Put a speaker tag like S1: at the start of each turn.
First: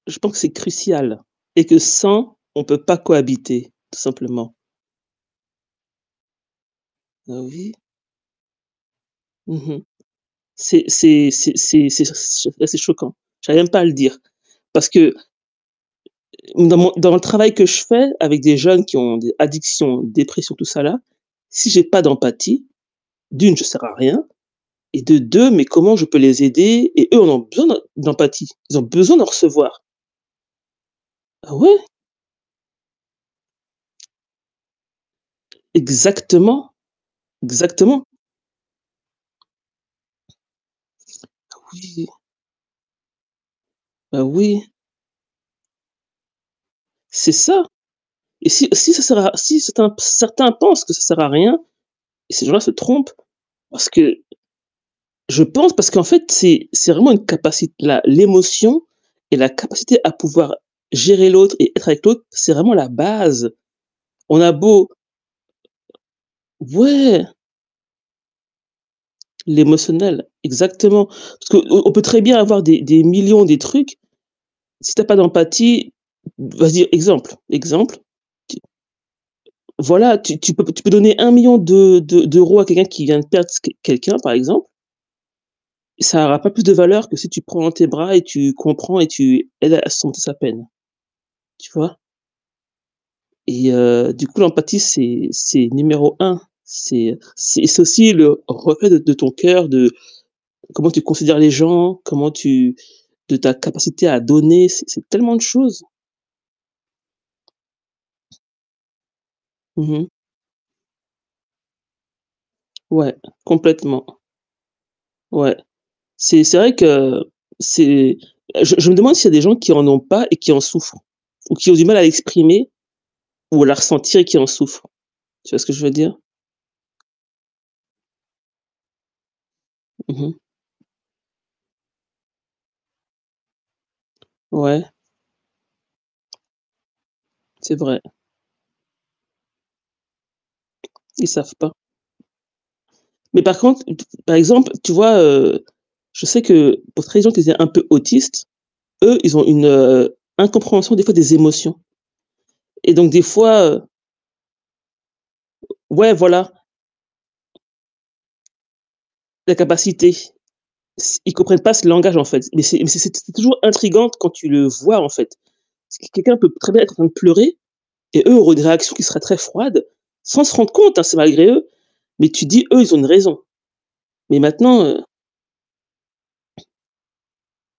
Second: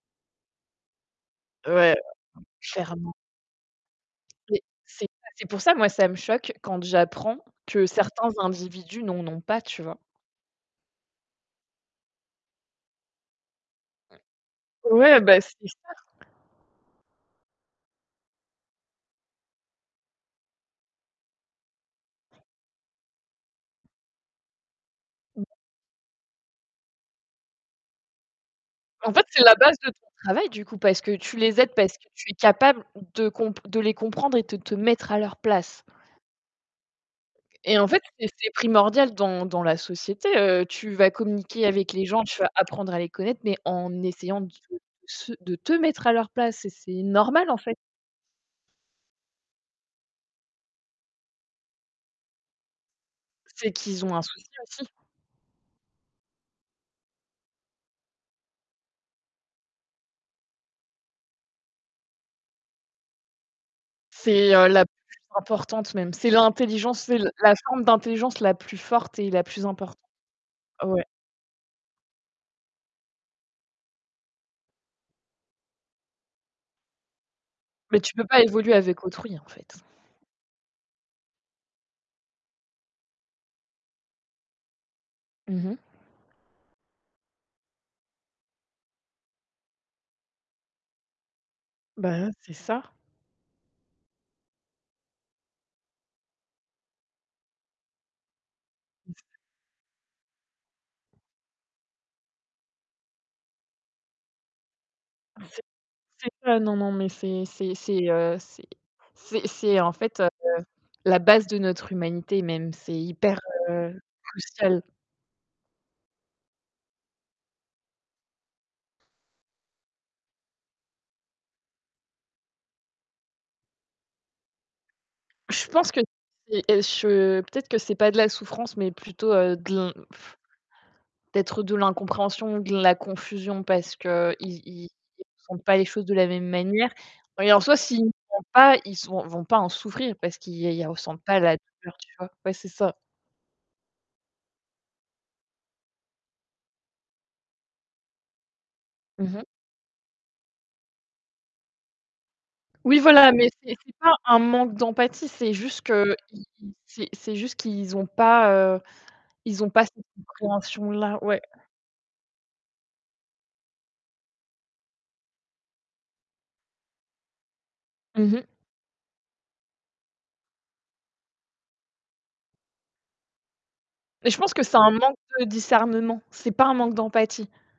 S1: Je pense c'est crucial et que
S2: Ouais,
S1: sans, on peut pas
S2: ferment.
S1: cohabiter, tout simplement.
S2: Oui c'est c'est pour ça moi, ça me choque quand j'apprends
S1: Bah oui.
S2: que certains individus n'en ont
S1: Mmh
S2: pas, tu
S1: mh.
S2: vois?
S1: C'est c'est c'est c'est c'est ça c'est s cho là c'est choquant. J'arrive même pas à le dire parce que
S2: Ouais, bah, c'est ça.
S1: oui dans mon dans mon travail que je fais, avec des jeunes qui ont des addictions, dépressions, tout ça là, si j'ai pas d'empathie, d'1 je sers à rien et de
S2: Mmh.
S1: 2 mais comment je peux les aider et eux en ont besoin d'em d'empathie. Ils ont
S2: En
S1: besoin d'en
S2: fait, c'est la base
S1: recevoir.
S2: de ton travail du coup, parce que tu
S1: Ah
S2: les aides,
S1: ouais?
S2: parce que tu es capable de compr de les comprendre et de te mettre à leur place.
S1: Exactement,
S2: Et en fait,
S1: exactement.
S2: c'est c'est primordial dans dans la société, heu, tu vas
S1: Oh
S2: communiquer avec les
S1: oui!
S2: gens, tu vas apprendre à les connaître, mais en
S1: Oh
S2: essayant de
S1: oui!
S2: se de te mettre à leur place et c'est
S1: C'est
S2: normal, en
S1: ça
S2: fait.
S1: et si si ça sert à si certains certains pensent que ça sert à rien, bah ces gens-là se trompent,
S2: C'est
S1: parce
S2: qu'ils ont
S1: que
S2: un souci aussi.
S1: je pense, parce qu'en fait c'est c'est vraiment une capacit la l'émotion et la capacité à pouvoir gérer l'autre et être avec l'autre, c'est vraiment la base. On a
S2: C'est, heu, la
S1: beau
S2: plus importante même. C'est l'intelligence, c'est
S1: ouais.
S2: la forme d'intelligence la plus forte et la plus importante.
S1: L'émotionnel
S2: Ouais.
S1: exactement. Parce qu'on on peut très bien avoir des des millions des trucs, si tu as pas d'empathie vas-y exemple, exemple,
S2: Mais, tu peux pas
S1: tu
S2: évoluer avec autrui, en fait.
S1: voilà, tu tu peux p tu peux donner 1 000 000 de de d'euros à quelqu'un qui vient de perdre squ quelqu'un, par exemple
S2: Mmh mh.
S1: ça aura pas plus de valeur que si tu le prends dans tes bras et tu comprends et tu l'aides à surmonter sa peine. Tu vois?
S2: Bah, ouais, c'est ça.
S1: Et heu, du coup l'empathie c'est c'est numéro 1. C'est, heu, c'est c'est aussi le reflet de de ton coeur, de comment tu considères les gens, comment tu de ta capacité à donner. C'est c'est tellement de
S2: C'est
S1: choses.
S2: c'est ça. Non, non, mais c'est c'est c'est, heu, c'est c'est c'est
S1: Mmh
S2: en
S1: mh.
S2: fait, heu, la base de notre humanité même. C'est
S1: Ouais,
S2: hyper, heu,
S1: complètement.
S2: crucial.
S1: Ouais. C'est c'est vrai que c'est bah, je je me demande s'il y des gens qui en ont pas et qui en souffrent, ou qui ont du mal à l'exprimer, ou à la ressentir et qui en souffrent? Tu vois ce
S2: Je
S1: que je veux
S2: pense que
S1: dire?
S2: c'est è ch peut-être que c'est pas de la souffrance, mais plutôt, heu, de l'in
S1: Mmh mh.
S2: peut-être de l'incompréhension, de la confusion parce qu'ils ils
S1: Ouais.
S2: ils font pas les choses de la même manière et en soi,
S1: C'est vrai.
S2: s'ils font pas, ils sont ils vont pas en souffrir, parce qu'ils ils ressentent
S1: Ils
S2: pas
S1: savent
S2: la
S1: pas.
S2: douleur, tu vois? Ouais, c'est ça.
S1: Mais par contre, t par exemple, tu vois, heu, je sais que pour [unintelligible] un peu autistes, eux,
S2: Mmh
S1: ils
S2: mh.
S1: ont une, heu, incompréhension des fois des émotions et
S2: Oui,
S1: donc des
S2: voilà, mais
S1: fois,
S2: c'est
S1: heu
S2: c'est pas un manque d'empathie, c'est juste
S1: ouais,
S2: qu'ils
S1: voilà.
S2: ils c'est c'est juste qu'ils ont pas, heu, ils ont pas cette
S1: L'incapacité. S
S2: compréhension-là.
S1: ils
S2: Ouais.
S1: comprennent pas ce langage en fait. Mais c'est mais c'est t c'est toujours intrigant quand tu le vois, en fait. C'est q quelqu'un peut très bien être en train de pleurer et
S2: Mmh
S1: eux
S2: mh.
S1: auraient des réactions qui seraient très froides, sans se rendre compte hein, c'est malgré eux, mais tu dis: «Eux, ils ont une raison».
S2: Mais je
S1: Mais
S2: pense que c'est
S1: maintenant,
S2: un
S1: heu
S2: manque de discernement. C'est pas un manque d'empathie.